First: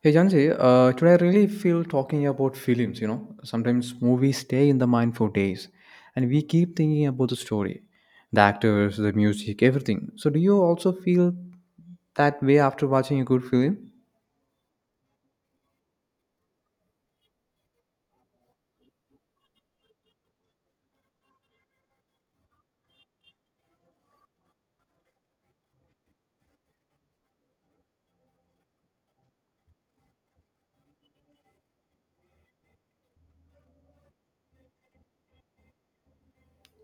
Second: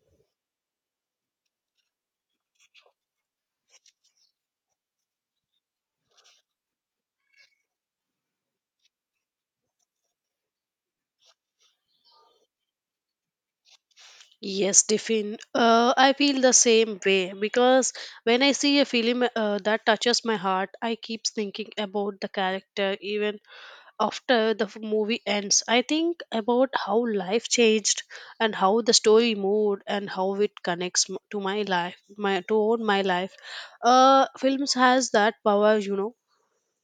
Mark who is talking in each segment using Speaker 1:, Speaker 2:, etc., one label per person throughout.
Speaker 1: Hey Jansi, today I really feel talking about films. You know, sometimes movies stay in the mind for days, and we keep thinking about the story, the actors, the music, everything. So, do you also feel that way after watching a good film?
Speaker 2: Yes, Tiffin. I feel the same way because when I see a film that touches my heart, I keep thinking about the character even after the movie ends. I think about how life changed and how the story moved and how it connects to my life, my to all my life. Films has that power.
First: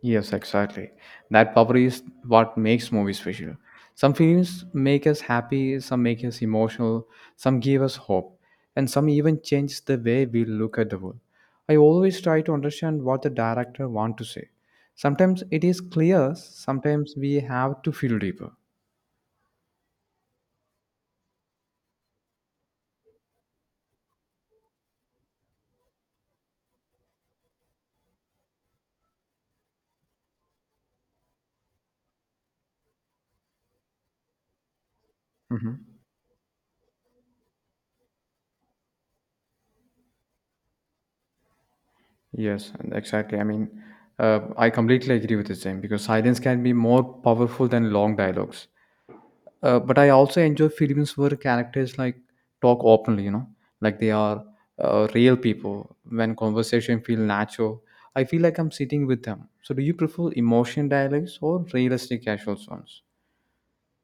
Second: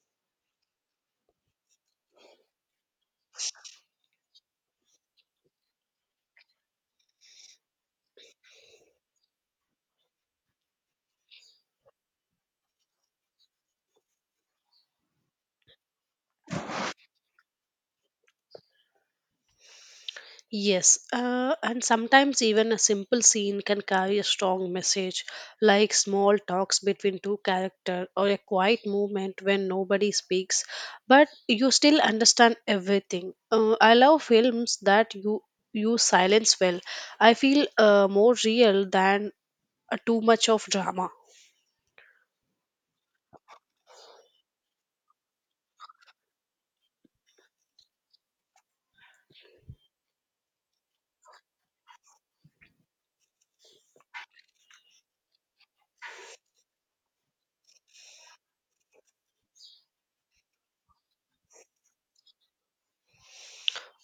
Speaker 1: Yes, exactly. That power is what makes movies special. Some films make us happy, some make us emotional, some give us hope, and some even change the way we look at the world. I always try to understand what the director want to say. Sometimes it is clear, sometimes we have to feel deeper.
Speaker 2: Yes, and sometimes even a simple scene can carry a strong message, like small talks between two characters or a quiet movement when nobody speaks, but you still understand everything. I love films that you
Speaker 1: Mhm.
Speaker 2: use silence well. I feel more real than too much of drama.
Speaker 1: Yes, and exactly. I mean, I completely agree with the same because silence can be more powerful than long dialogues. But I also enjoy films where characters like talk openly, you know, like they are real people. When conversation feel natural, I feel like I'm sitting with them. So, do you prefer emotion dialogues or realistic casual ones?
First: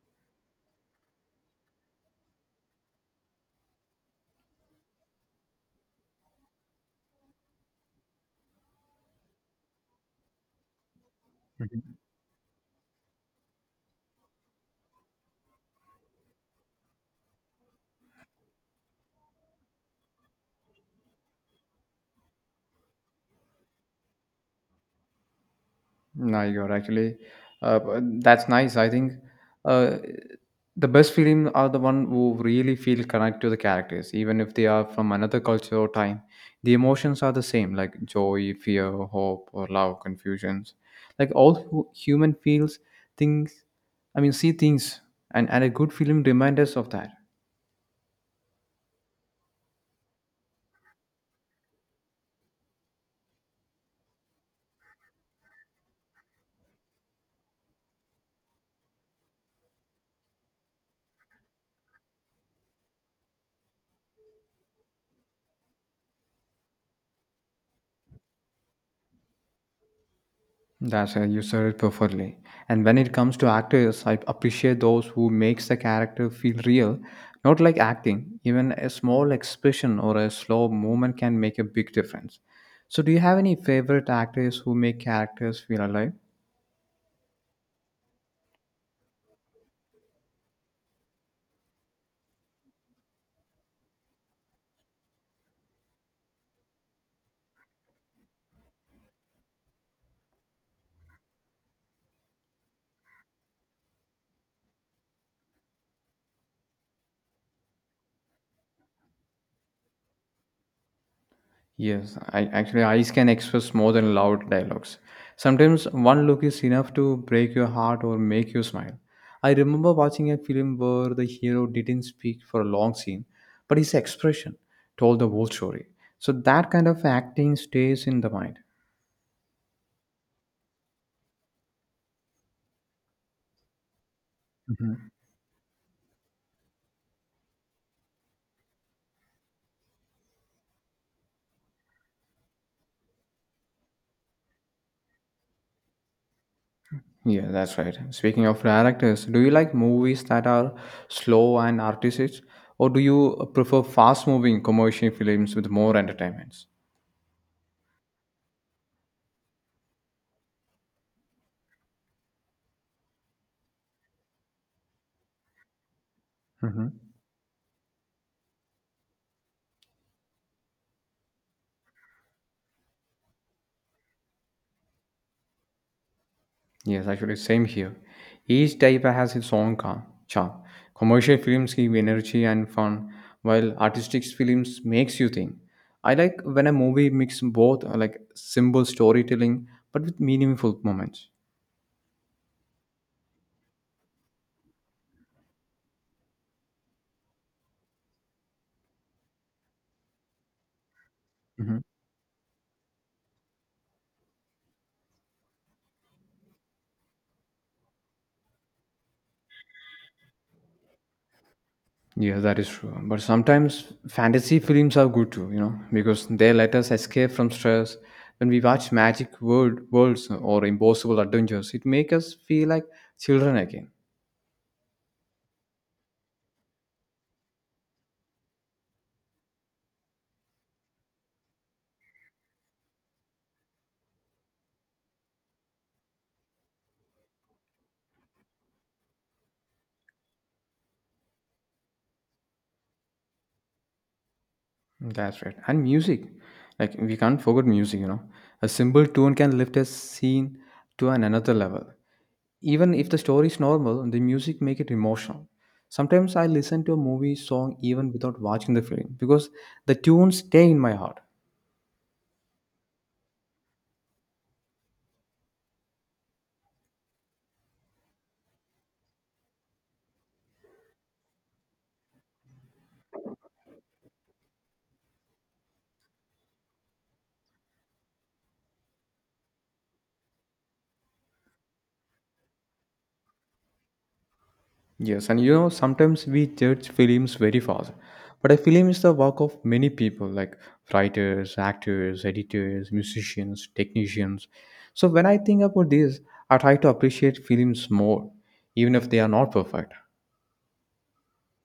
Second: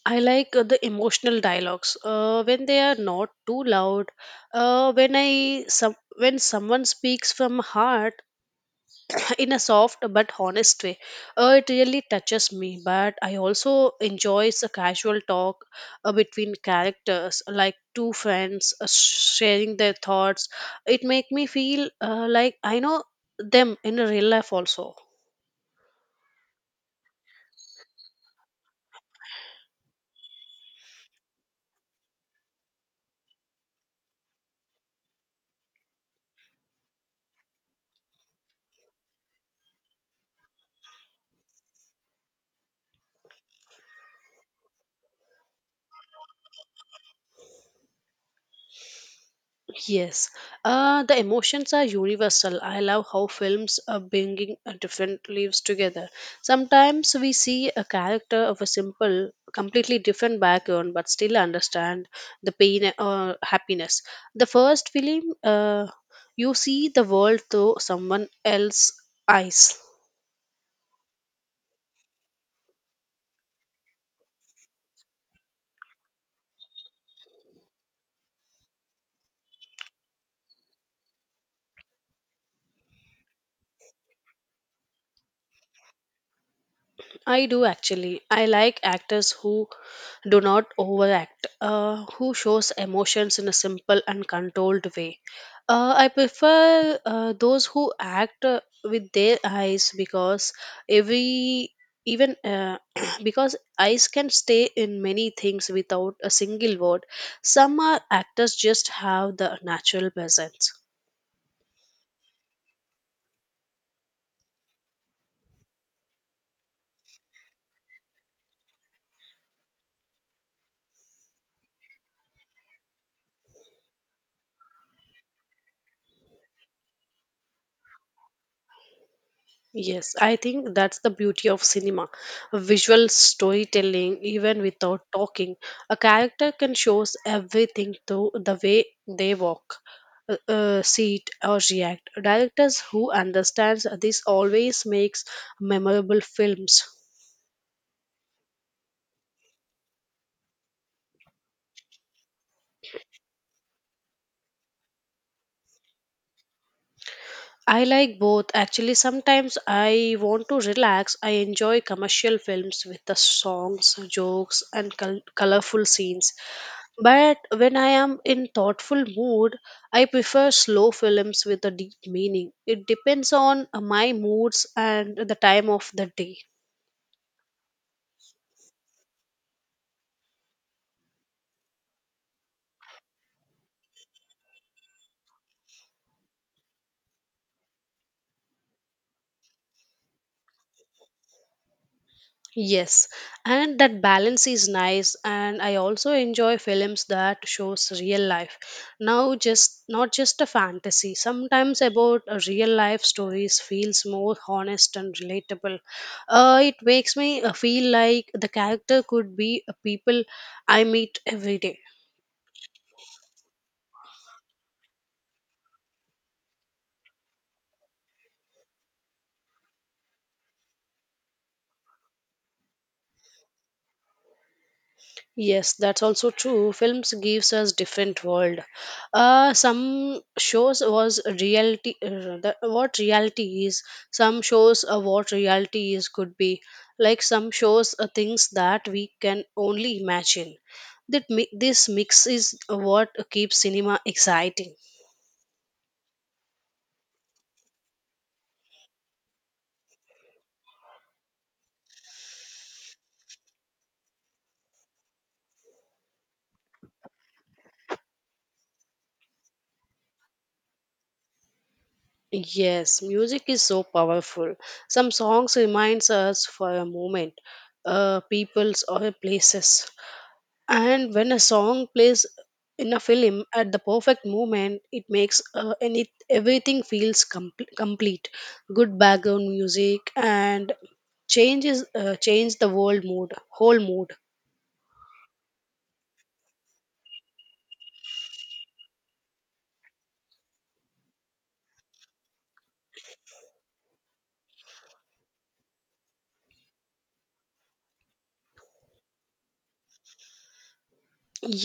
Speaker 2: I like the emotional dialogues when they are not too loud. When I some when someone speaks from heart in a soft but honest way. It really touches me, but I also enjoys a casual talk between characters, like two friends sharing their thoughts. It make me feel like I know them in a real life also.
Speaker 1: No, you're actually that's nice. I think uh, the best film are the one who really feel connect to the characters, even if they are from another culture or time. The emotions are the same, like joy, fear, hope, or love, confusions. Like all human feels things. I mean, see things, and a good film remind us of that.
Speaker 2: Yes, the emotions are universal. I love how films are bringing different lives together. Sometimes we see a character of a simple, completely different background, but still understand the pain or happiness. The first film, you see the world through someone else's eyes.
Speaker 1: That's you said it perfectly. And when it comes to actors, I appreciate those who makes the character feel real, not like acting. Even a small expression or a slow movement can make a big difference. So, do you have any favorite actors who make characters feel alive?
Speaker 2: I do actually. I like actors who do not overact, who shows emotions in a simple and controlled way. I prefer those who act with their eyes because every even because eyes can stay in many things without a single word, some are actors just have the natural presence.
Speaker 1: Yes, I actually eyes can express more than loud dialogues. Sometimes one look is enough to break your heart or make you smile. I remember watching a film where the hero didn't speak for a long scene, but his expression told the whole story. So that kind of acting stays in the mind.
Speaker 2: Yes, I think that's the beauty of cinema. Visual storytelling, even without
Speaker 1: Mhm.
Speaker 2: talking. A character can show us everything through the way they walk, sit, or react. Directors who understands this always makes memorable films.
Speaker 1: Yeah, that's right. Speaking of directors, do you like movies that are slow and artistic, or do you prefer fast-moving commercial films with more entertainments?
Speaker 2: I like both. Actually, sometimes I want to relax. I enjoy commercial films with the songs, jokes, and colorful scenes. But when I am in thoughtful mood, I prefer slow films with a deep meaning. It depends on my moods and the time of the day.
Speaker 1: Yes, actually, same here. Each type has its own charm. Commercial films give energy and fun, while artistic films makes you think. I like when a movie mix both, like simple storytelling, but with meaningful moments.
Speaker 2: Yes, and that balance is nice, and I also enjoy films that shows real life. Now, just not just a fantasy.
Speaker 1: Hmm.
Speaker 2: Sometimes about a real life stories feels more honest and relatable. It makes me feel like the character could be a people I meet every day.
Speaker 1: Yeah, that is true. But sometimes fantasy films are good too, you know, because they let us escape from stress. When we watch magic worlds or impossible adventures, it makes us feel like children again.
Speaker 2: Yes, that's also true. Films gives us different world. Some shows was reality. What reality is? Some shows what reality is could be like some shows things that we can only imagine. This mix is what keeps cinema exciting.
Speaker 1: That's right. And music, like we can't forget music, you know. A simple tune can lift a scene to an another level. Even if the story is normal, the music make it emotional. Sometimes I listen to a movie song even without watching the film because the tunes stay in my heart.
Speaker 2: Yes, music is so powerful. Some songs reminds us for a moment, peoples or places, and when a song plays in a film at the perfect moment, it makes any everything feels complete. Good background music and change the world mood whole mood.
Speaker 1: Yes, and you know, sometimes we judge films very fast, but a film is the work of many people like writers, actors, editors, musicians, technicians. So when I think about this, I try to appreciate films more, even if they are not perfect.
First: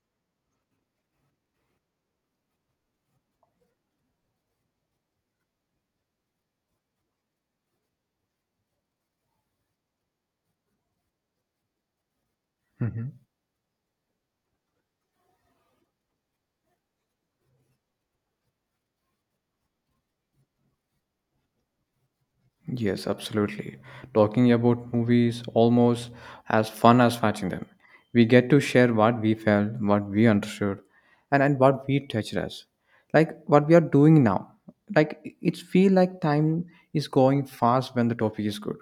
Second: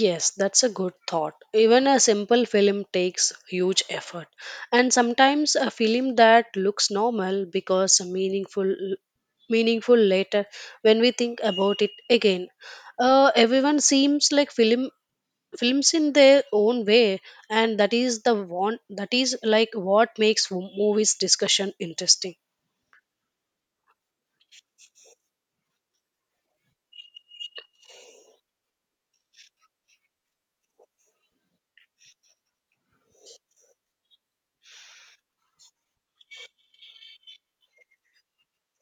Speaker 2: Yes, that's a good thought. Even a simple film takes huge effort, and sometimes a film that looks normal because meaningful later, when we think about it again,
Speaker 1: Mhm.
Speaker 2: everyone seems like films in their own way, and that is the one that is like what makes movies discussion interesting.
Speaker 1: Yes, absolutely. Talking about movies almost as fun as watching them. We get to share what we felt, what we understood, and what we touched us. Like what we are doing now. Like it feel like time is going fast when the topic is good.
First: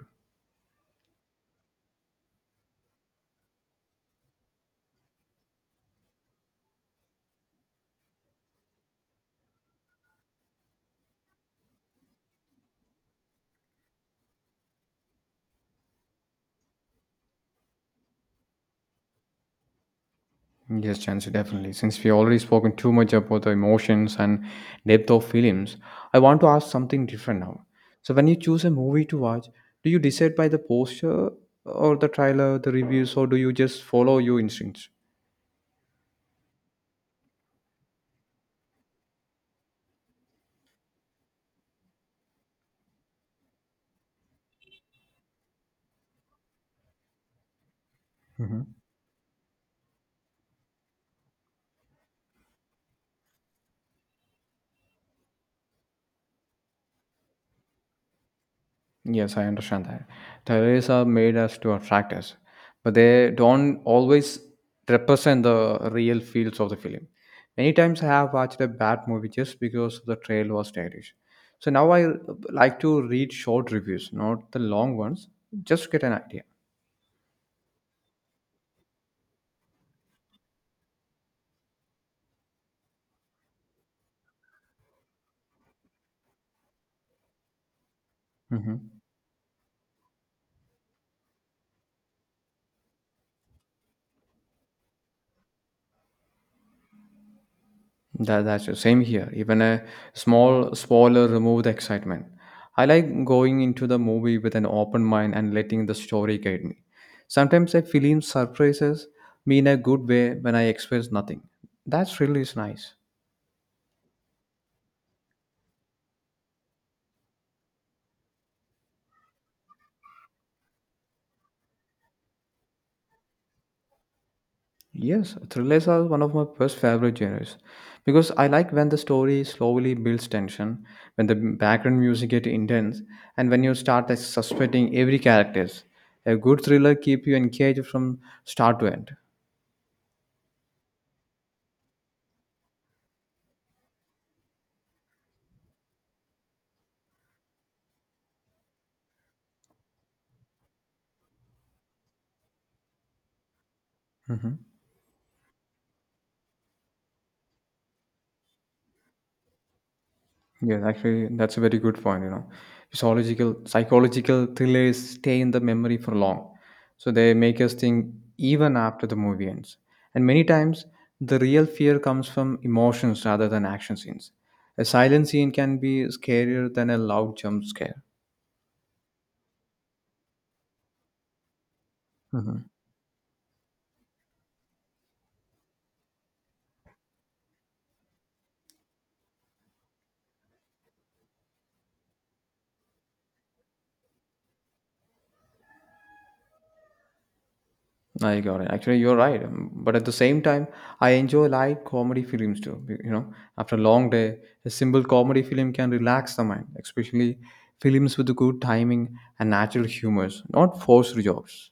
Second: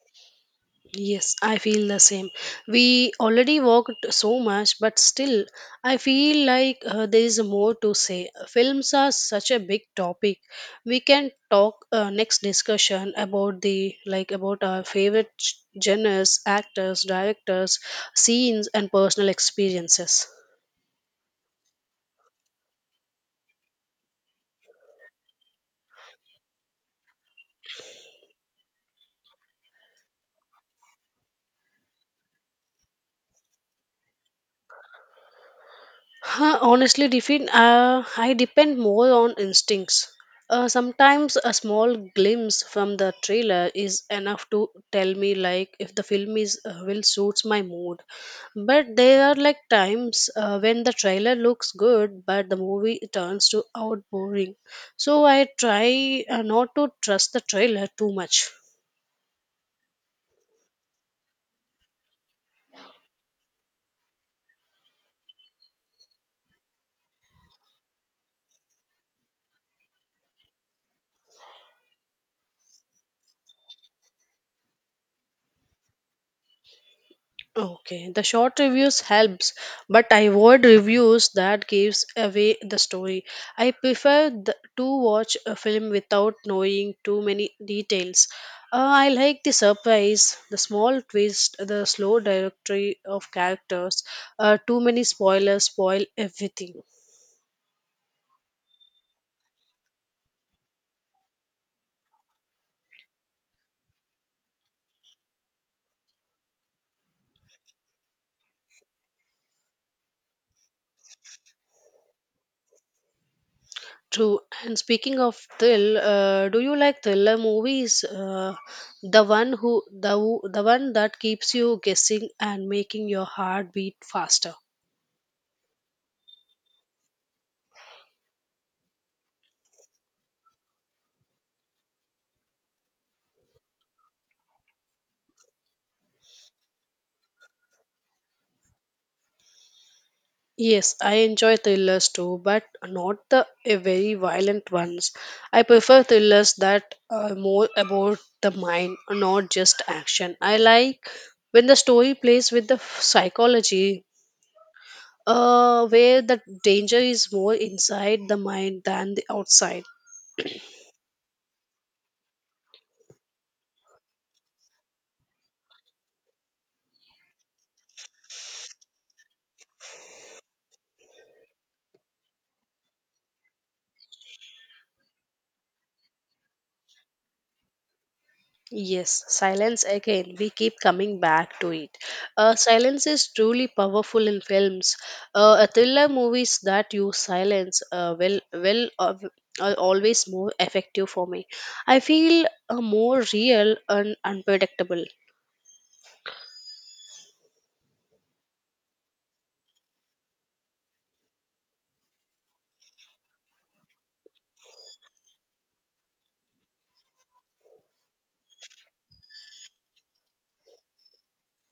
Speaker 2: Yes, I feel the same. We already walked so much, but still I feel like there is more to say. Films are such a big topic. We can talk next discussion about the like about our favorite genres, actors, directors, scenes and personal experiences.
Speaker 1: Yes, Chancy, definitely. Since we already spoken too much about the emotions and depth of films, I want to ask something different now. So, when you choose a movie to watch, do you decide by the poster or the trailer, the reviews, or do you just follow your instincts?
Speaker 2: Huh, honestly, Defin, I depend more on instincts. Sometimes a small glimpse from the trailer is enough to tell me like if the film is will suits my mood. But there are like times when the trailer looks good, but the movie turns to out boring. So I try not to trust the trailer too much.
Speaker 1: Yes, I understand that. Theories are made as to attract us, but they don't always represent the real feels of the film. Many times I have watched a bad movie just because the trailer was stylish. So now I like to read short reviews, not the long ones, just to get an idea.
Speaker 2: Okay, the short reviews helps, but I avoid reviews that gives away the story. I prefer to watch a film without knowing too many details.
Speaker 1: Hmm.
Speaker 2: I like the surprise, the small twist, the slow directory of characters. Too many spoilers spoil everything.
Speaker 1: That's the same here. Even a small spoiler remove the excitement. I like going into the movie with an open mind and letting the story guide me. Sometimes a film surprises me in a good way when I expect nothing. That really is nice.
Speaker 2: True. And speaking of Thrill, do you like thriller movies? The one who- the one that keeps you guessing and making your heart beat faster.
Speaker 1: Yes, thrillers are one of my first favorite genres because I like when the story slowly builds tension, when the background music gets intense, and when you start suspecting every character. A good thriller keeps you engaged from start to end.
Speaker 2: Yes, I enjoy thrillers too, but not the very violent ones. I prefer thrillers that are more about the mind, not just action. I like when the story plays with the psychology,
Speaker 1: Mhm.
Speaker 2: where the danger is more inside the mind than the outside.
Speaker 1: Yeah, actually, that's a very good point. You know, psychological thrillers stay in the memory for long, so they make us think even after the movie ends. And many times, the real fear comes from emotions rather than action scenes. A silent scene can be scarier than a loud jump scare.
Speaker 2: Yes, silence again. We keep coming back to it.
Speaker 1: Mhm.
Speaker 2: Silence is truly powerful in films. A thriller movies that use silence will are always more effective for me. I feel more real and unpredictable.
Speaker 1: I got it. Actually, you're right. But at the same time, I enjoy light comedy films too. You know, after a long day, a simple comedy film can relax the mind, especially films with good timing and natural humors, not forced jokes.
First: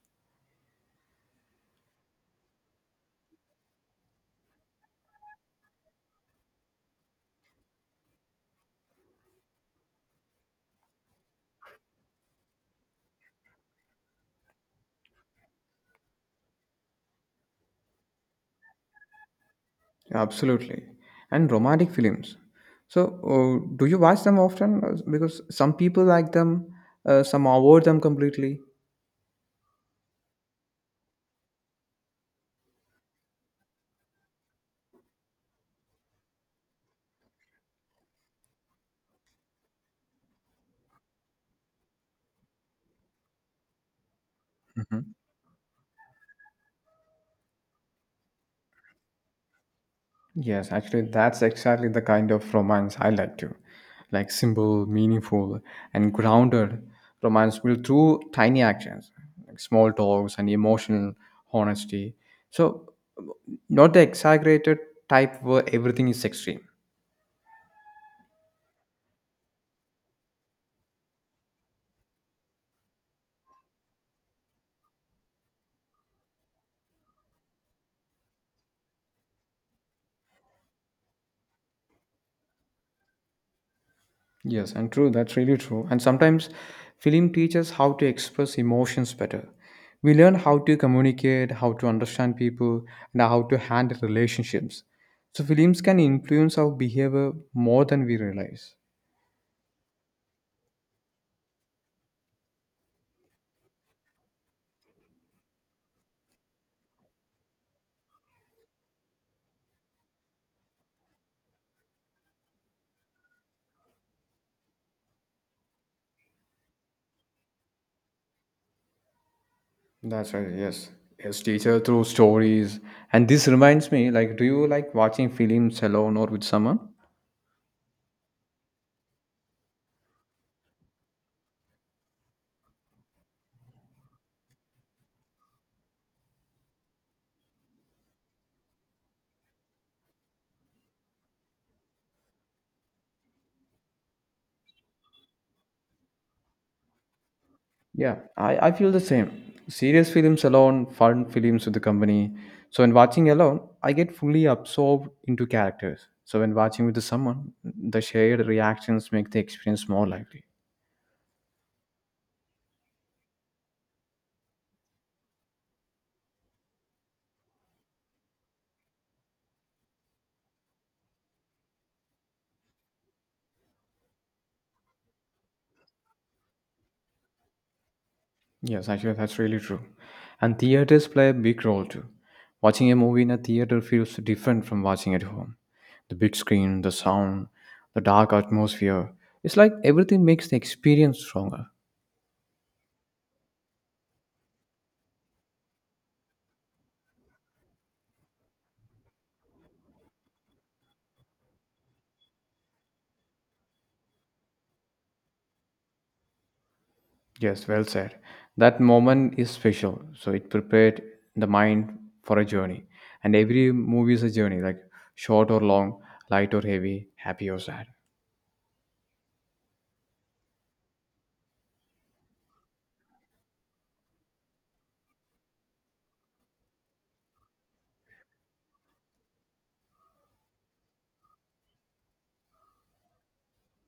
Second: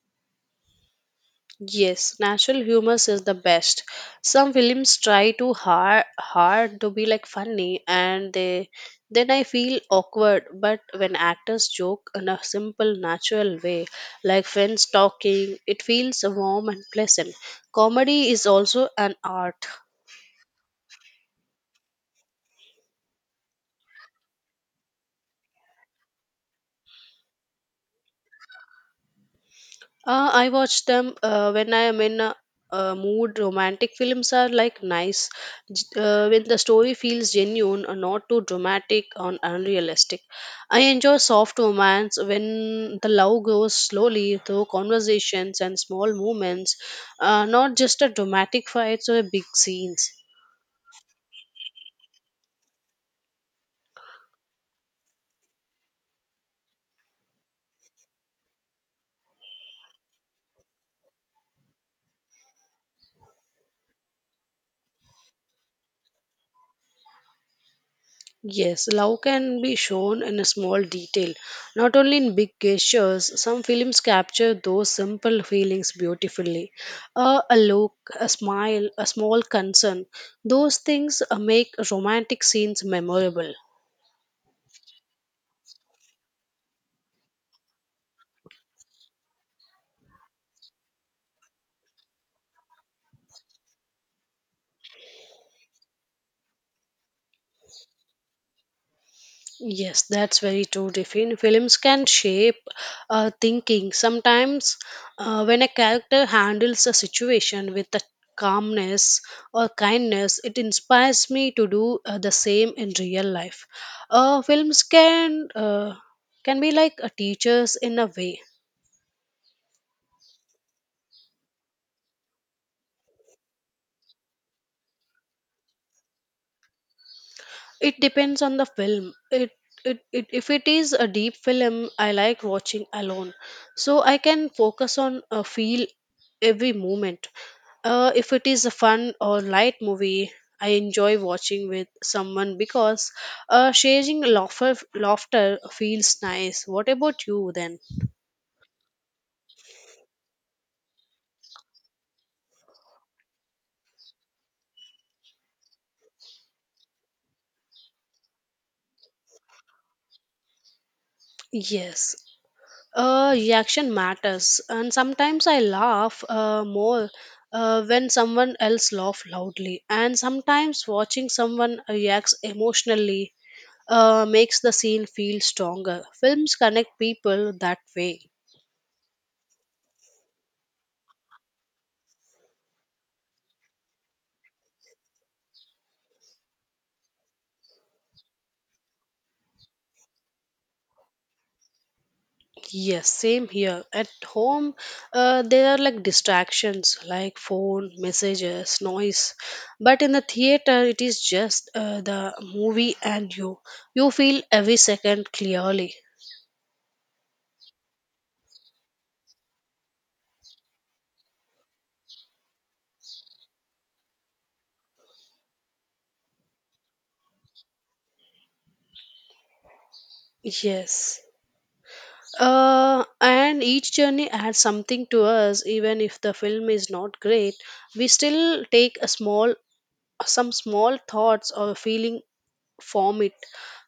Speaker 2: Yes, natural humor is the best. Some films try too hard to be like funny and they then I feel awkward, but when actors joke in a simple natural way, like friends talking, it feels warm and pleasant. Comedy is also an art.
Speaker 1: Absolutely. And romantic films. So, do you watch them often? Because some people like them, some avoid them completely.
Speaker 2: I watch them when I am in a mood. Romantic films are like nice when the story feels genuine and not too dramatic or unrealistic. I enjoy soft romance when the love grows slowly through conversations and small moments, not just a dramatic fights or big scenes.
Speaker 1: Yes, actually, that's exactly the kind of romance I like to. Like simple, meaningful, and grounded romance built through tiny actions, like small talks and emotional honesty. So, not the exaggerated type where everything is extreme.
Speaker 2: Yes, love can be shown in a small detail, not only in big gestures. Some films capture those simple feelings beautifully. A look, a smile, a small concern. Those things make romantic scenes memorable.
Speaker 1: Yes, and true, that's really true. And sometimes film teaches how to express emotions better. We learn how to communicate, how to understand people, and how to handle relationships. So films can influence our behavior more than we realize.
Speaker 2: Yes, that's very true. Different films can shape thinking. Sometimes, when a character handles a situation with a calmness or kindness, it inspires me to do the same in real life. Films can be like a teachers in a way.
Speaker 1: That's right, yes. Yes, teacher through stories. And this reminds me, like, do you like watching films alone or with someone?
Speaker 2: It depends on the film. It if it is a deep film, I like watching alone, so I can focus on feel every moment. If it is a fun or light movie, I enjoy watching with someone because sharing laughter feels nice. What about you then?
Speaker 1: Yeah, I feel the same. Serious films alone, fun films with the company. So when watching alone, I get fully absorbed into characters. So when watching with the someone, the shared reactions make the experience more lively.
Speaker 2: Yes. Reaction matters, and sometimes I laugh more when someone else laughs loudly, and sometimes watching someone reacts emotionally makes the scene feel stronger. Films connect people that way.
Speaker 1: Yes, actually that's really true. And theaters play a big role too. Watching a movie in a theater feels different from watching at home. The big screen, the sound, the dark atmosphere. It's like everything makes the experience stronger.
Speaker 2: Yes, same here. At home, there are like distractions like phone, messages, noise. But in the theater, it is just the movie and you. You feel every second clearly.
Speaker 1: Yes, well said. That moment is special. So it prepared the mind for a journey. And every movie is a journey, like short or long, light or heavy, happy or sad.
Speaker 2: Yes. And each journey adds something to us, even if the film is not great. We still take a small, some small thoughts or feeling from it.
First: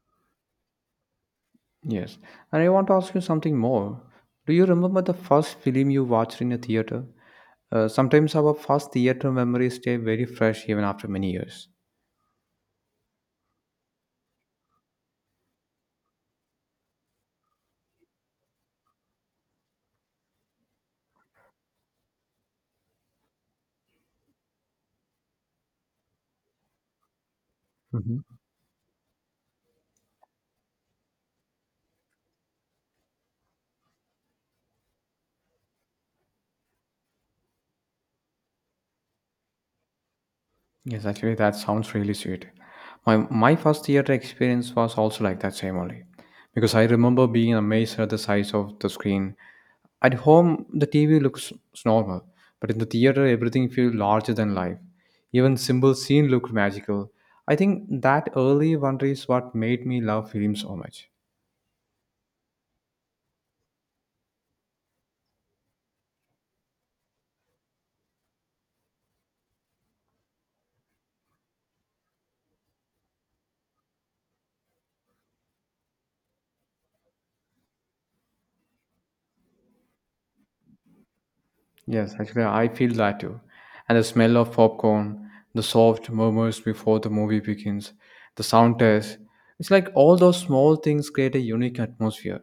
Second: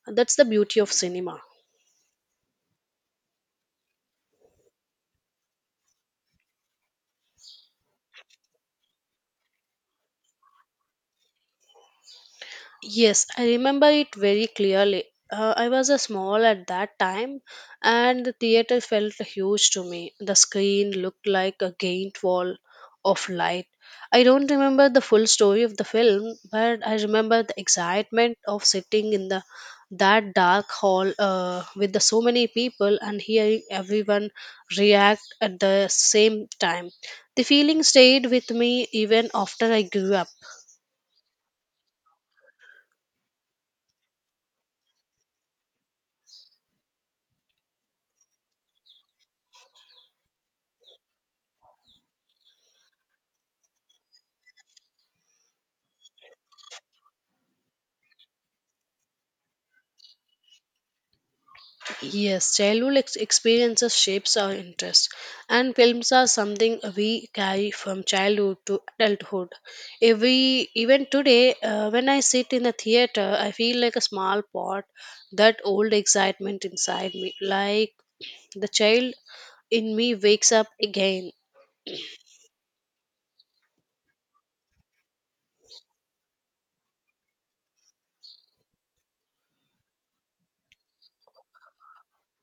Speaker 2: That's the beauty of cinema.
Speaker 1: Yes. And I want to ask you something more. Do you remember the first film you watched in a theater? Sometimes our first theater memories stay very fresh even after many years.
Speaker 2: Yes, I remember it very clearly. I was a small at that time, and the theater felt huge to me. The screen looked like a giant wall of light. I don't remember the full story of the film, but I remember the excitement of sitting in the that dark hall with the so many people and hearing everyone react at the same time. The feeling stayed with me even after I grew up.
Speaker 1: Yes, actually, that sounds really sweet. My first theater experience was also like that same only, because I remember being amazed at the size of the screen. At home, the TV looks normal, but in the theater, everything feels larger than life. Even simple scene looked magical. I think that early wonder is what made me love film so much.
Speaker 2: Yes, childhood experiences shapes our interests, and films are something we carry from childhood to adulthood. Every even today, when I sit in a theater, I feel like a small pot. That old excitement inside me, like the child in me, wakes up again.
Speaker 1: Yes, actually, I feel that too. And the smell of popcorn, the soft murmurs before the movie begins, the sound test. It's like all those small things create a unique atmosphere.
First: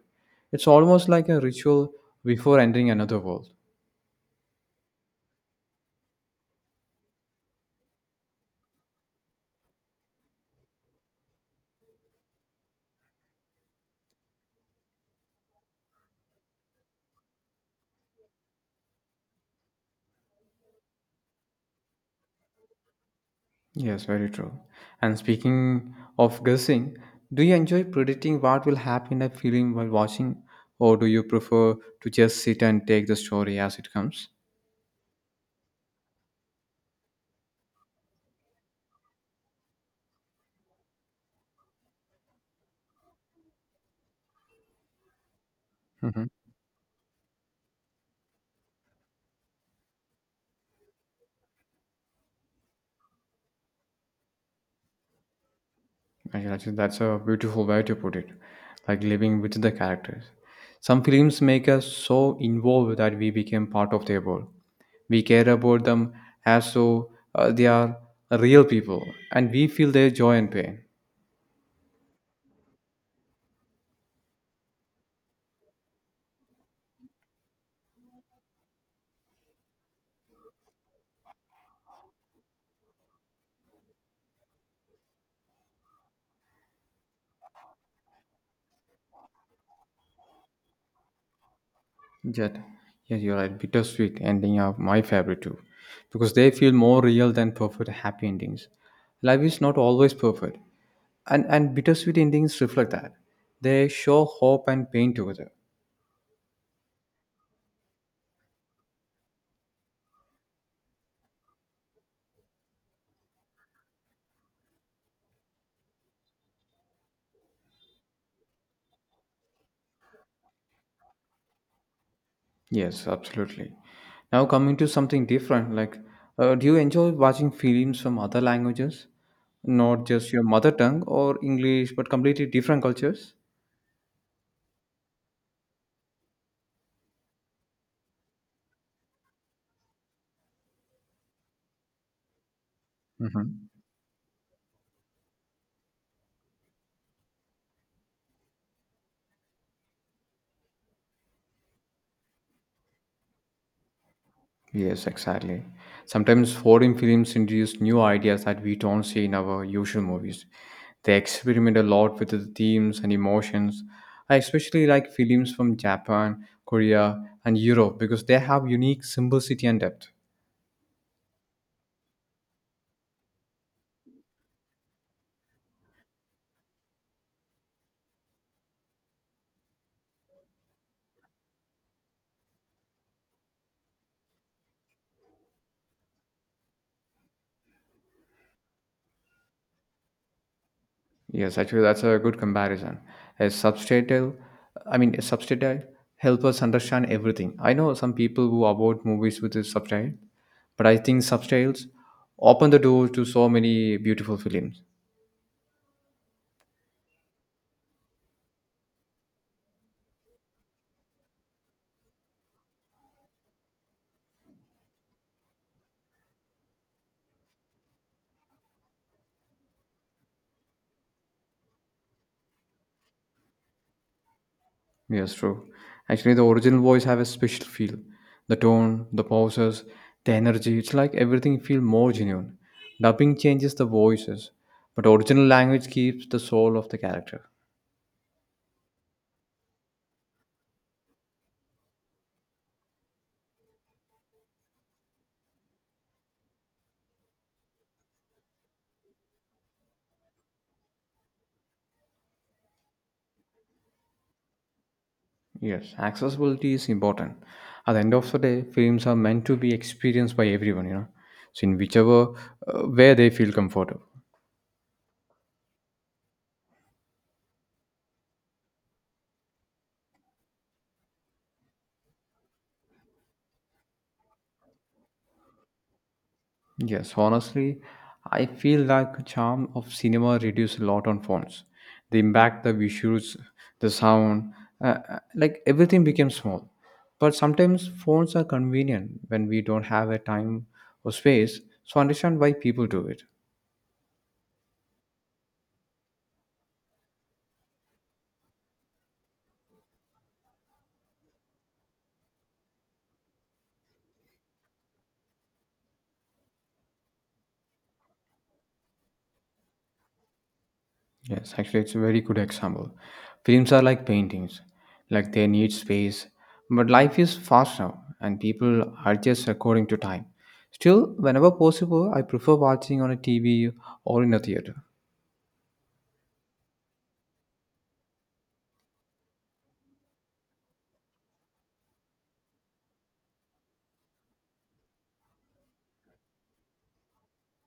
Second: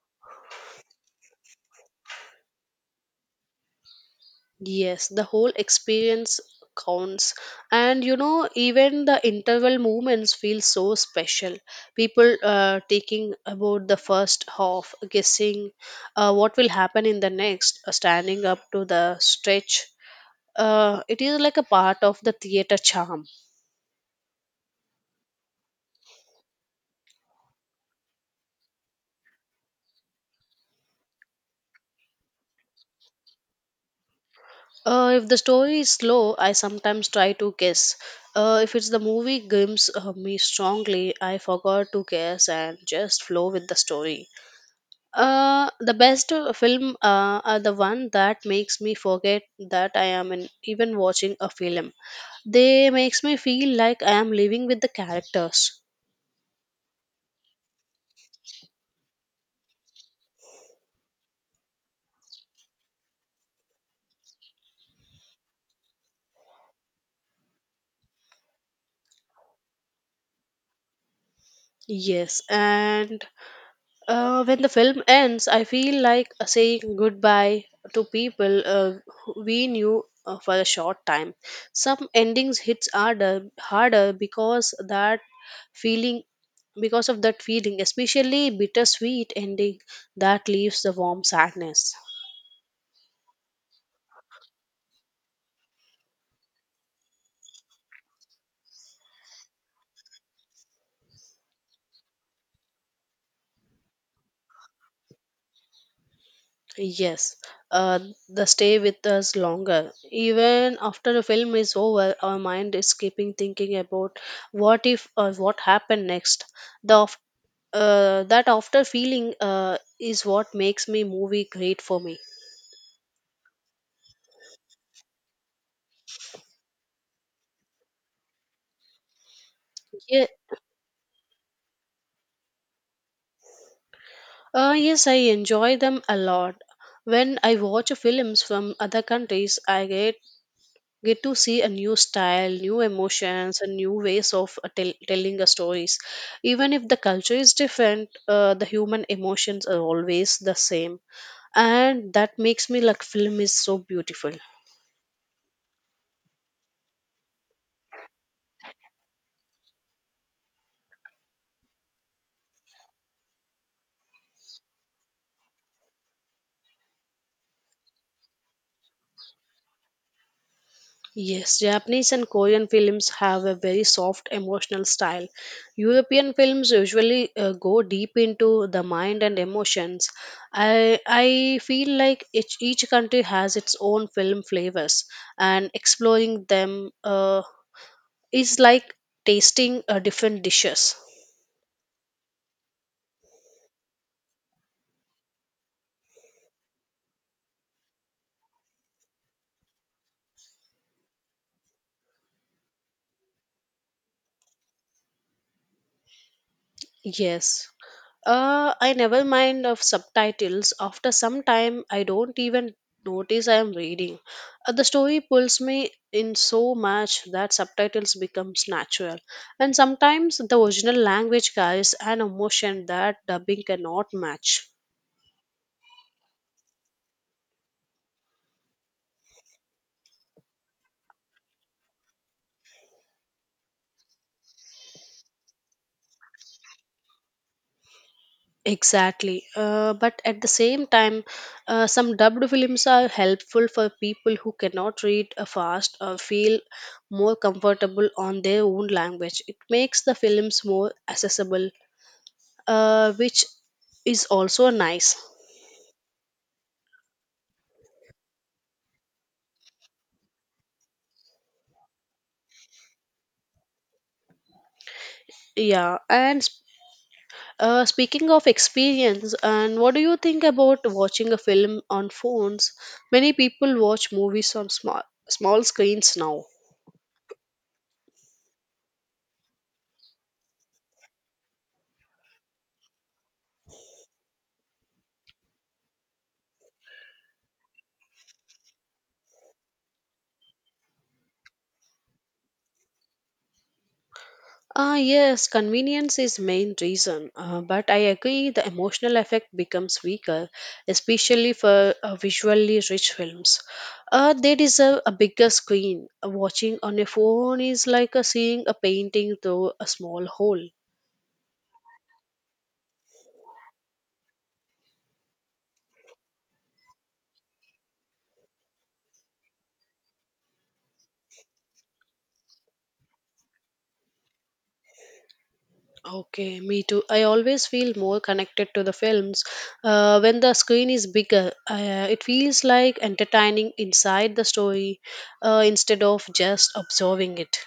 Speaker 1: It's almost like a ritual before entering another world.
Speaker 2: Yes, the whole experience counts. And you know, even the interval movements feel so special. People taking about the first half, guessing what will happen in the next, standing up to the stretch. It is like a part of the theater charm.
Speaker 1: Yes, very true. And speaking of guessing, do you enjoy predicting what will happen in a film while watching, or do you prefer to just sit and take the story as it comes?
Speaker 2: If the story is slow, I sometimes try to guess. If it's the movie grims me strongly, I forgot to guess and just flow with the story. The
Speaker 1: Mm-hmm.
Speaker 2: best film are the one that makes me forget that I am in, even watching a film. They makes me feel like I am living with the characters.
Speaker 1: Actually, that's a beautiful way to put it. Like living with the characters. Some films make us so involved that we become part of their world. We care about them as though they are real people, and we feel their joy and pain.
Speaker 2: Yes, and when the film ends, I feel like saying goodbye to people who we knew for a short time. Some endings hits harder because that feeling, feeling, especially bittersweet ending that leaves the warm sadness.
Speaker 1: Yet, yes, you're right. Bittersweet ending are my favorite too, because they feel more real than perfect happy endings. Life is not always perfect, and bittersweet endings reflect that. They show hope and pain together.
Speaker 2: Yes, uh, they stay with us longer. Even after the film is over, our mind is keeping thinking about what if or what happened next. The That after feeling is what makes me movie great for me.
Speaker 1: Yes, absolutely. Now coming to something different, like, do you enjoy watching films from other languages, not
Speaker 2: Yeah,
Speaker 1: just your mother tongue or English, but completely different cultures?
Speaker 2: yes, I enjoy them a lot. When I watch films from other countries, I get to see a new style, new emotions,
Speaker 1: Hmm.
Speaker 2: and new ways of telling the stories. Even if the culture is different, the human emotions are always the same, and that makes me like film is so beautiful.
Speaker 1: Yes, exactly. Sometimes foreign films introduce new ideas that we don't see in our usual movies. They experiment a lot with the themes and emotions. I especially like films from Japan, Korea, and Europe because they have unique simplicity and depth.
Speaker 2: Yes, Japanese and Korean films have a very soft emotional style. European films usually go deep into the mind and emotions. I feel like each country has its own film flavors, and exploring them is like tasting different dishes.
Speaker 1: Yes, actually, that's a good comparison. A subtitle, I mean, a subtitle help us understand everything. I know some people who avoid movies with a subtitle, but I think subtitles open the door to so many beautiful films.
Speaker 2: Yes. I never mind of subtitles. After some time, I don't even notice I am reading. The story pulls me in so much that subtitles becomes natural. And sometimes the original language carries an emotion that dubbing cannot match.
Speaker 1: Yes, true. Actually, the original voice have a special feel. The tone, the pauses, the energy. It's like everything feel more genuine. Dubbing changes the voices, but original language keeps the soul of the character.
Speaker 2: Exactly. But at the same time, some dubbed films are helpful for people who cannot read fast or feel more comfortable on their own language. It makes the films more accessible which is also nice.
Speaker 1: Yes, accessibility is important. At the end of the day, films are meant to be experienced by everyone, so in whichever where they feel comfortable.
Speaker 2: Yeah, and speaking of experience, and what do you think about watching a film on phones? Many people watch movies on small screens now.
Speaker 1: Yes, honestly, I feel like the charm of cinema reduced a lot on phones. The impact, the visuals, the sound, like everything became small. But sometimes phones are convenient when we don't have a time or space, so I understand why people do it.
Speaker 2: Ah, yes, convenience is main reason, but I agree the emotional effect becomes weaker, especially for visually rich films. They deserve a bigger screen. Watching on a phone is like a seeing a painting through a small hole.
Speaker 1: Yes, actually, it's a very good example. Films are like paintings, like they need space, but life is fast now, and people are just according to time. Still, whenever possible, I prefer watching on a TV or in a theater.
Speaker 2: Okay, me too. I always feel more connected to the films when the screen is bigger. It feels like entertaining inside the story instead of just observing it.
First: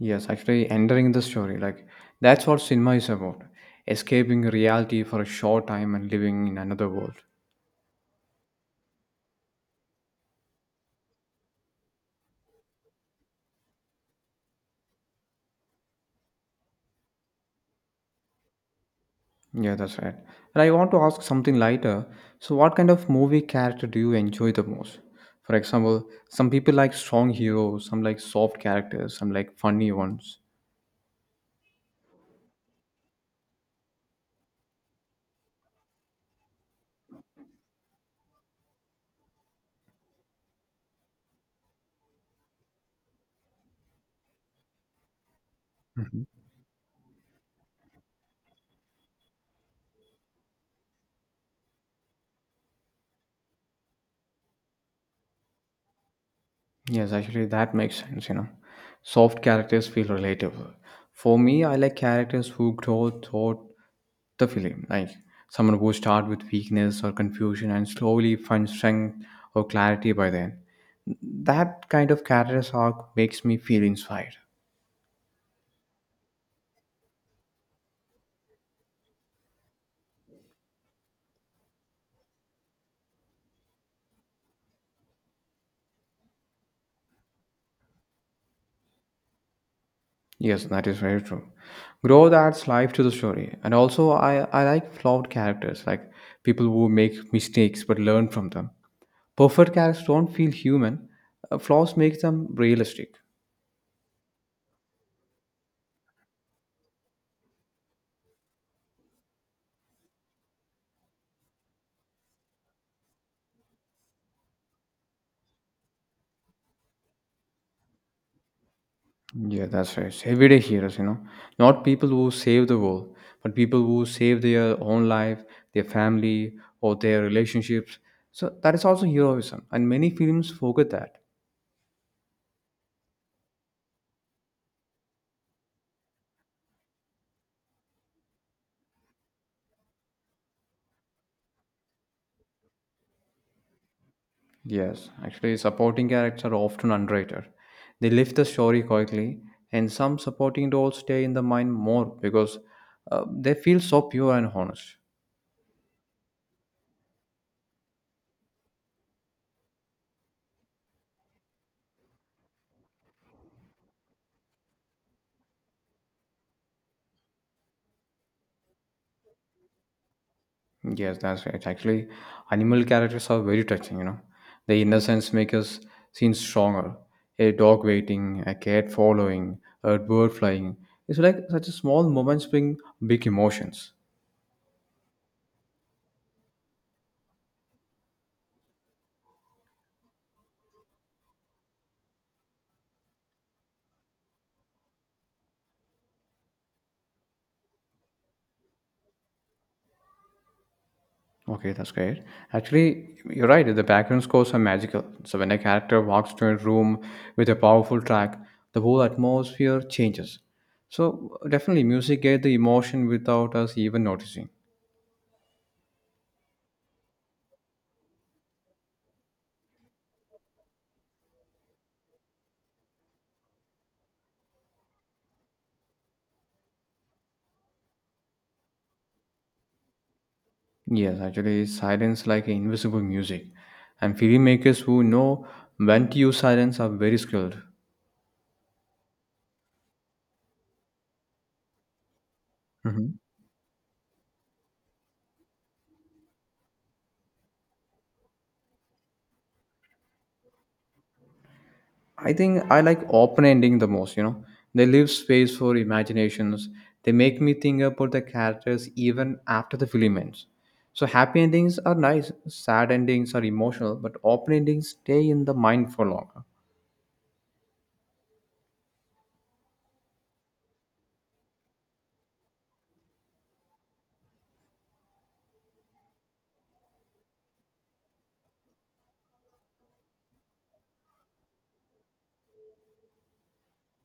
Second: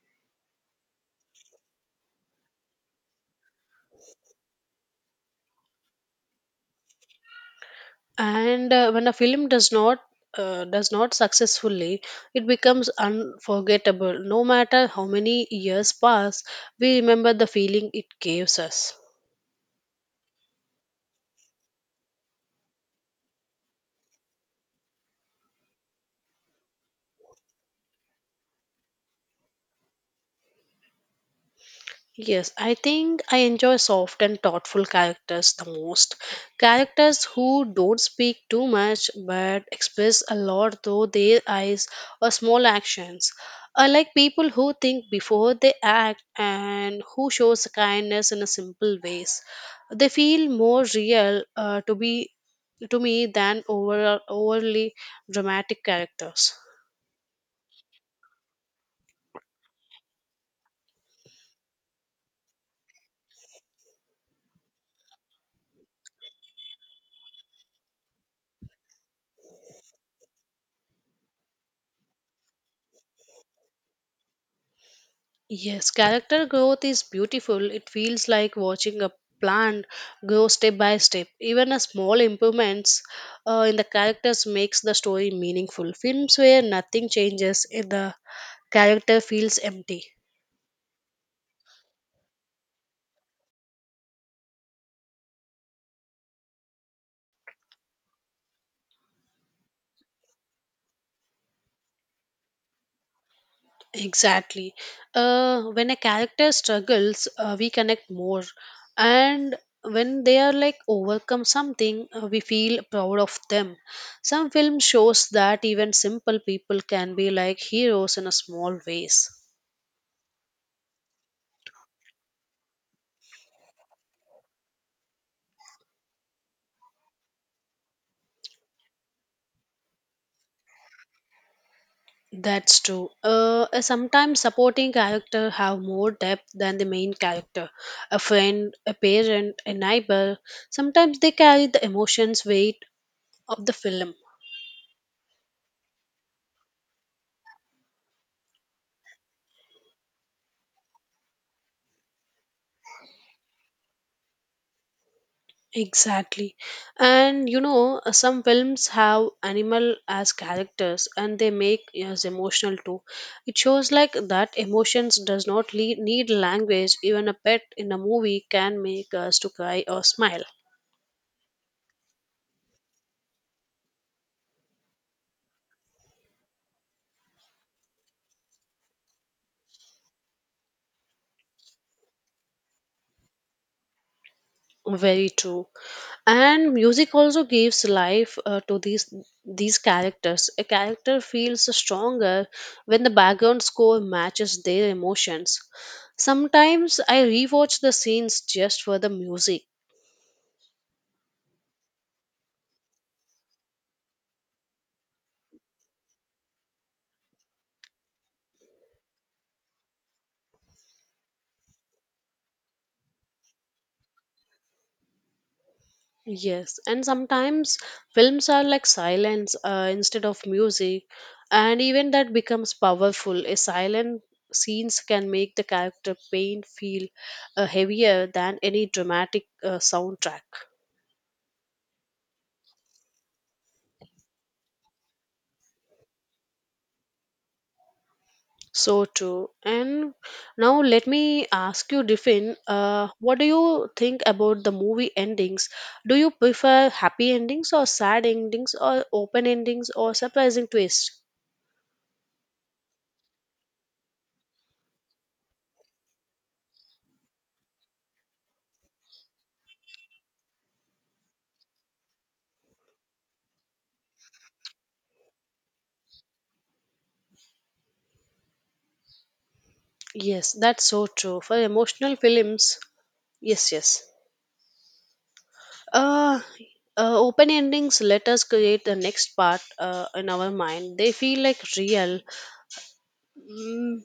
Speaker 1: Yes, actually, entering the story, like that's what cinema is about escaping reality for a short time and living in another world.
Speaker 2: And when a film does not successfully, it becomes unforgettable. No matter how many years pass, we remember the feeling it gives us.
Speaker 1: Yeah, that's right. And I want to ask something lighter. So, what kind of movie character do you enjoy the most? For example, some people like strong heroes, some like soft characters, some like funny ones.
Speaker 2: Yes, I think I enjoy soft and thoughtful characters the most. Characters who don't speak too much but express a lot through their eyes or small actions. I like people who think before they act
Speaker 1: Mhm.
Speaker 2: and who shows kindness in a simple ways. They feel more real to me than overly dramatic characters.
Speaker 1: Yes, actually, that makes sense, you know. Soft characters feel relatable. For me, I like characters who grow throughout the film, like someone who starts with weakness or confusion and slowly finds strength or clarity by then. That kind of character arc makes me feel inspired.
Speaker 2: Yes, character growth is beautiful. It feels like watching a plant grow step by step. Even a small improvements in the characters makes the story meaningful. Films where nothing changes, the character feels empty.
Speaker 1: Yes, that is very true. Growth adds life to the story. And also, I like flawed characters, like people who make mistakes but learn from them. Perfect characters don't feel human. Flaws make them realistic.
Speaker 2: Exactly. When a character struggles, we connect more. And when they are like overcome something, we feel proud of them. Some film shows that even simple people can be like heroes in a small ways.
Speaker 1: Yeah, that's right. Everyday heroes, you know. Not people who save the world, but people who save their own life, their family, or their relationships. So that is also heroism. And many films forget that.
Speaker 2: That's true. Sometimes supporting character have more depth than the main character. A friend, a parent, a neighbor. Sometimes they carry the emotions weight of the film.
Speaker 1: Yes, actually, supporting characters are often underrated. They lift the story quickly, and some supporting roles stay in the mind more because they feel so pure and honest.
Speaker 2: Exactly. And you know, some films have animal as characters and they make us emotional too. It shows like that emotions does not need language. Even a pet in a movie can make us to cry or smile.
Speaker 1: Yes, that's right. Actually, animal characters are very touching, you know. The innocence makes us seem stronger. A dog waiting, a cat following, a bird flying. It's like such a small moments bring big emotions.
Speaker 2: Very true. And music also gives life to these characters. A character feels stronger when the background score matches their emotions. Sometimes I rewatch the scenes just for the music.
Speaker 1: Okay, that's great. Actually, you're right. The background scores are magical. So when a character walks into a room with a powerful track, the whole atmosphere changes. So definitely, music gave the emotion without us even noticing.
Speaker 2: Yes, and sometimes films are like silence instead of music, and even that becomes powerful. A silent scenes can make the character pain feel heavier than any dramatic soundtrack.
Speaker 1: Yes, actually, silence like invisible music, and filmmakers who know when to use silence are very skilled.
Speaker 2: So true. And now let me ask you, Diffin,
Speaker 1: Mhm.
Speaker 2: what do you think about the movie endings? Do you prefer happy endings or sad endings or open endings or surprising twist?
Speaker 1: I think I like open ending the most, you know. They leave space for imaginations. They make me think about the characters even after the film ends. So happy endings are nice, sad endings are emotional, but open endings stay in the mind for longer.
Speaker 2: Yes, that's so true. For emotional films, yes, yes. Uh, Open endings let us create the next part in our mind. They feel like real. Mm,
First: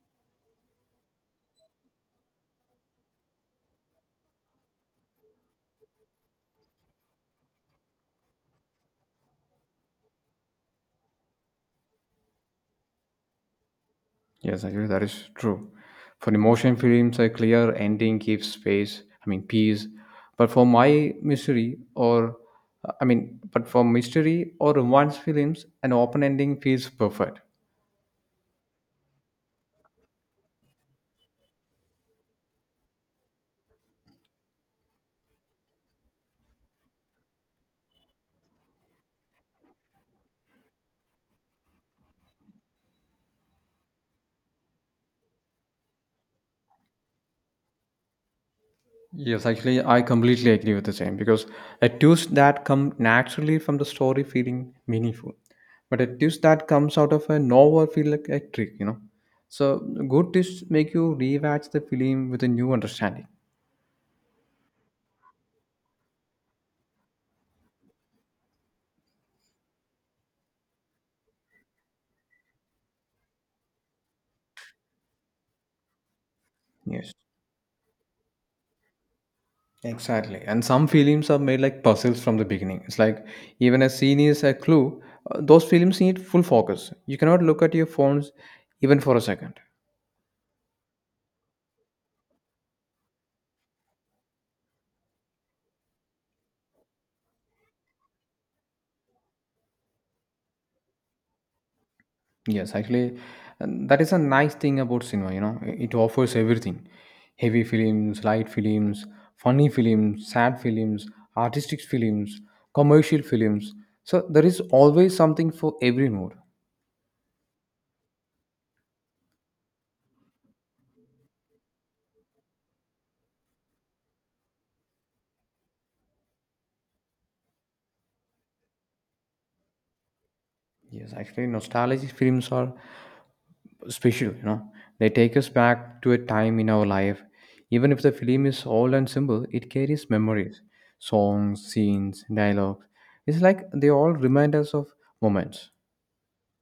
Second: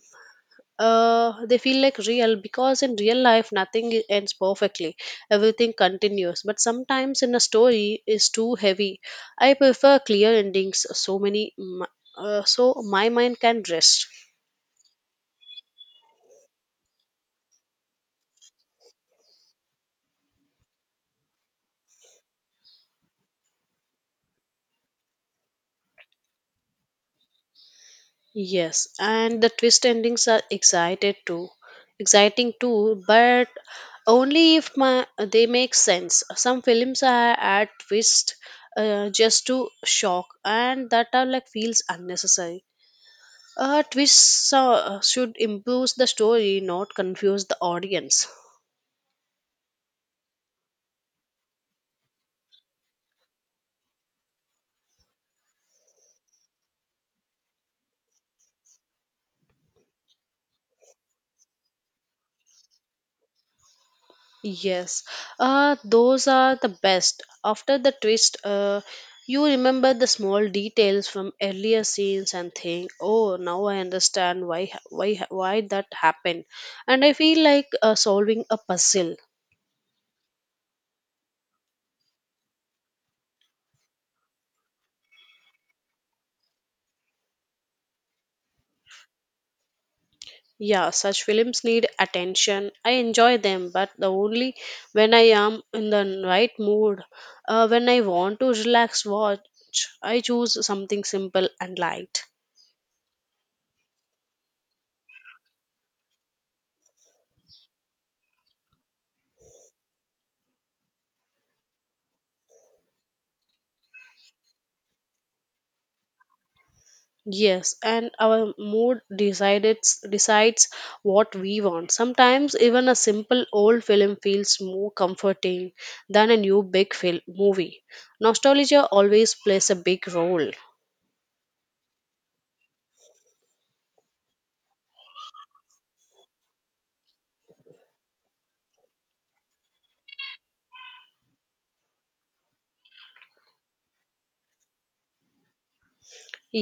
Speaker 2: they feel like real because in real life nothing ends perfectly. Everything continues. But sometimes in a story is too heavy. I prefer clear endings. So so my mind can rest.
Speaker 1: Yes, actually that is true. For emotion films, a clear ending gives space, I mean peace. But for my mystery or but for mystery or romance films, an open ending feels perfect.
Speaker 2: Yes, and the twist endings are excited too, exciting too, but only if my they make sense. Some films are add twist just to shock, and that are like feels unnecessary. A twist should improve the story, not confuse the audience.
Speaker 1: Yes, actually, I completely agree with the same because a twist that come naturally from the story feeling meaningful, but a twist that comes out of a novel feel like a trick, you know. So good twists make you rewatch the film with a new understanding.
Speaker 2: Yes, those are the best. After the twist, you remember the small details from earlier scenes and think, "Oh, now I understand why that happened," and
Speaker 1: Yes,
Speaker 2: I feel like solving a puzzle.
Speaker 1: exactly. And some films are made like puzzles from the beginning. It's like even a scene is a clue. Those films need full focus. You cannot look at your phones even for a second.
Speaker 2: Yeah, such films need attention. I enjoy them, but the only when I am in the right mood, when I want to relax, watch, I choose something simple and light.
Speaker 1: Yes, actually, and that is a nice thing about cinema, you know. It offers everything. Heavy films, light films, funny films, sad films, artistic films, commercial films. So there is always something for every mood.
Speaker 2: Yes, and our mood decides what we want. Sometimes even a simple old film feels more comforting than a new big film movie. Nostalgia always plays a big role.
Speaker 1: Yes, actually, nostalgic films are special, you know. They take us back to a time in our life. Even if the film is old and simple, it carries memories, songs, scenes, dialogue. It's like they all remind us of moments.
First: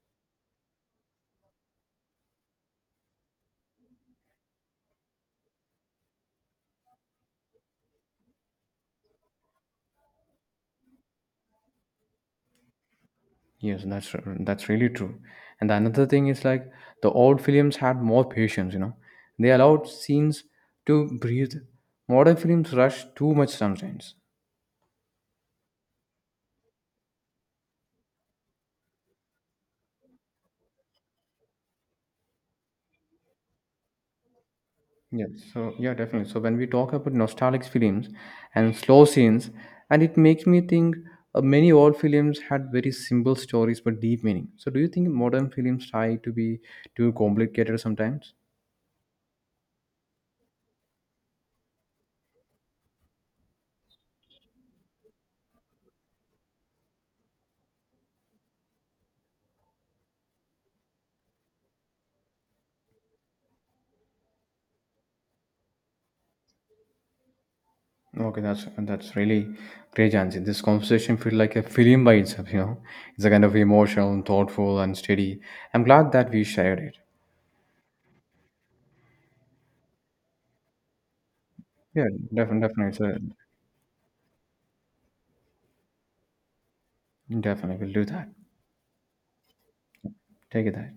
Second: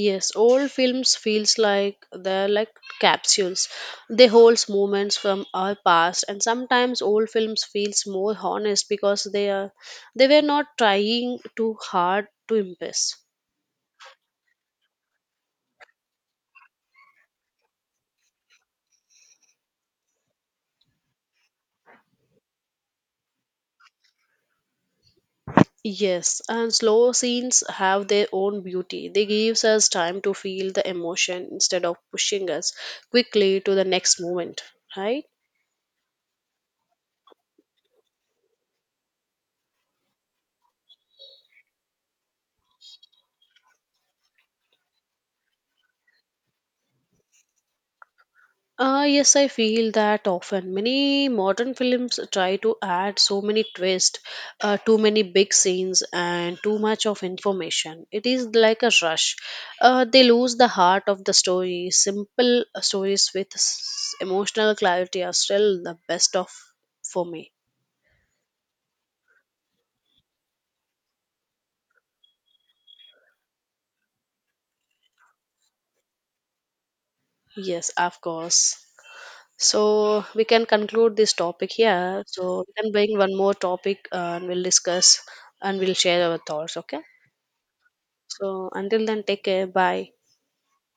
Speaker 2: Yes, old films feels like they're like capsules. They holds moments from our past and sometimes old films feels more honest because they were not trying too hard to impress.
Speaker 1: Yes, that's really true. And another thing is like the old films had more patience, you know. They allowed scenes to breathe. Modern films rush too much sometimes.
Speaker 2: Yes, and slow scenes have their own beauty. They gives us time to feel the emotion instead of pushing us quickly to the next moment, right?
Speaker 1: Yes. So yeah, definitely. So when we talk about nostalgic films and slow scenes, and it makes me think many old films had very simple stories but deep meaning. So do you think modern films try to be too complicated sometimes?
Speaker 2: Ah, yes, I feel that often. Many modern films try to add so many twists, too many big scenes, and too much of information. It is like a rush. They lose the heart of the story. Simple stories with emotional clarity are still the best of for me.
Speaker 1: Okay, that's really great, Jansi. This conversation feels like a film by itself. You know, it's a kind of emotional, thoughtful, and steady. I'm glad that we shared it.
Speaker 2: Yes, of course. So we can conclude this topic
Speaker 1: Yeah,
Speaker 2: here.
Speaker 1: definitely,
Speaker 2: So we
Speaker 1: definitely,
Speaker 2: can bring one
Speaker 1: it's
Speaker 2: more topic and we'll discuss and we'll share our thoughts. Okay.
Speaker 1: a, definitely, we'll do that.
Speaker 2: So until then, take care. Bye.
Speaker 1: Take it that.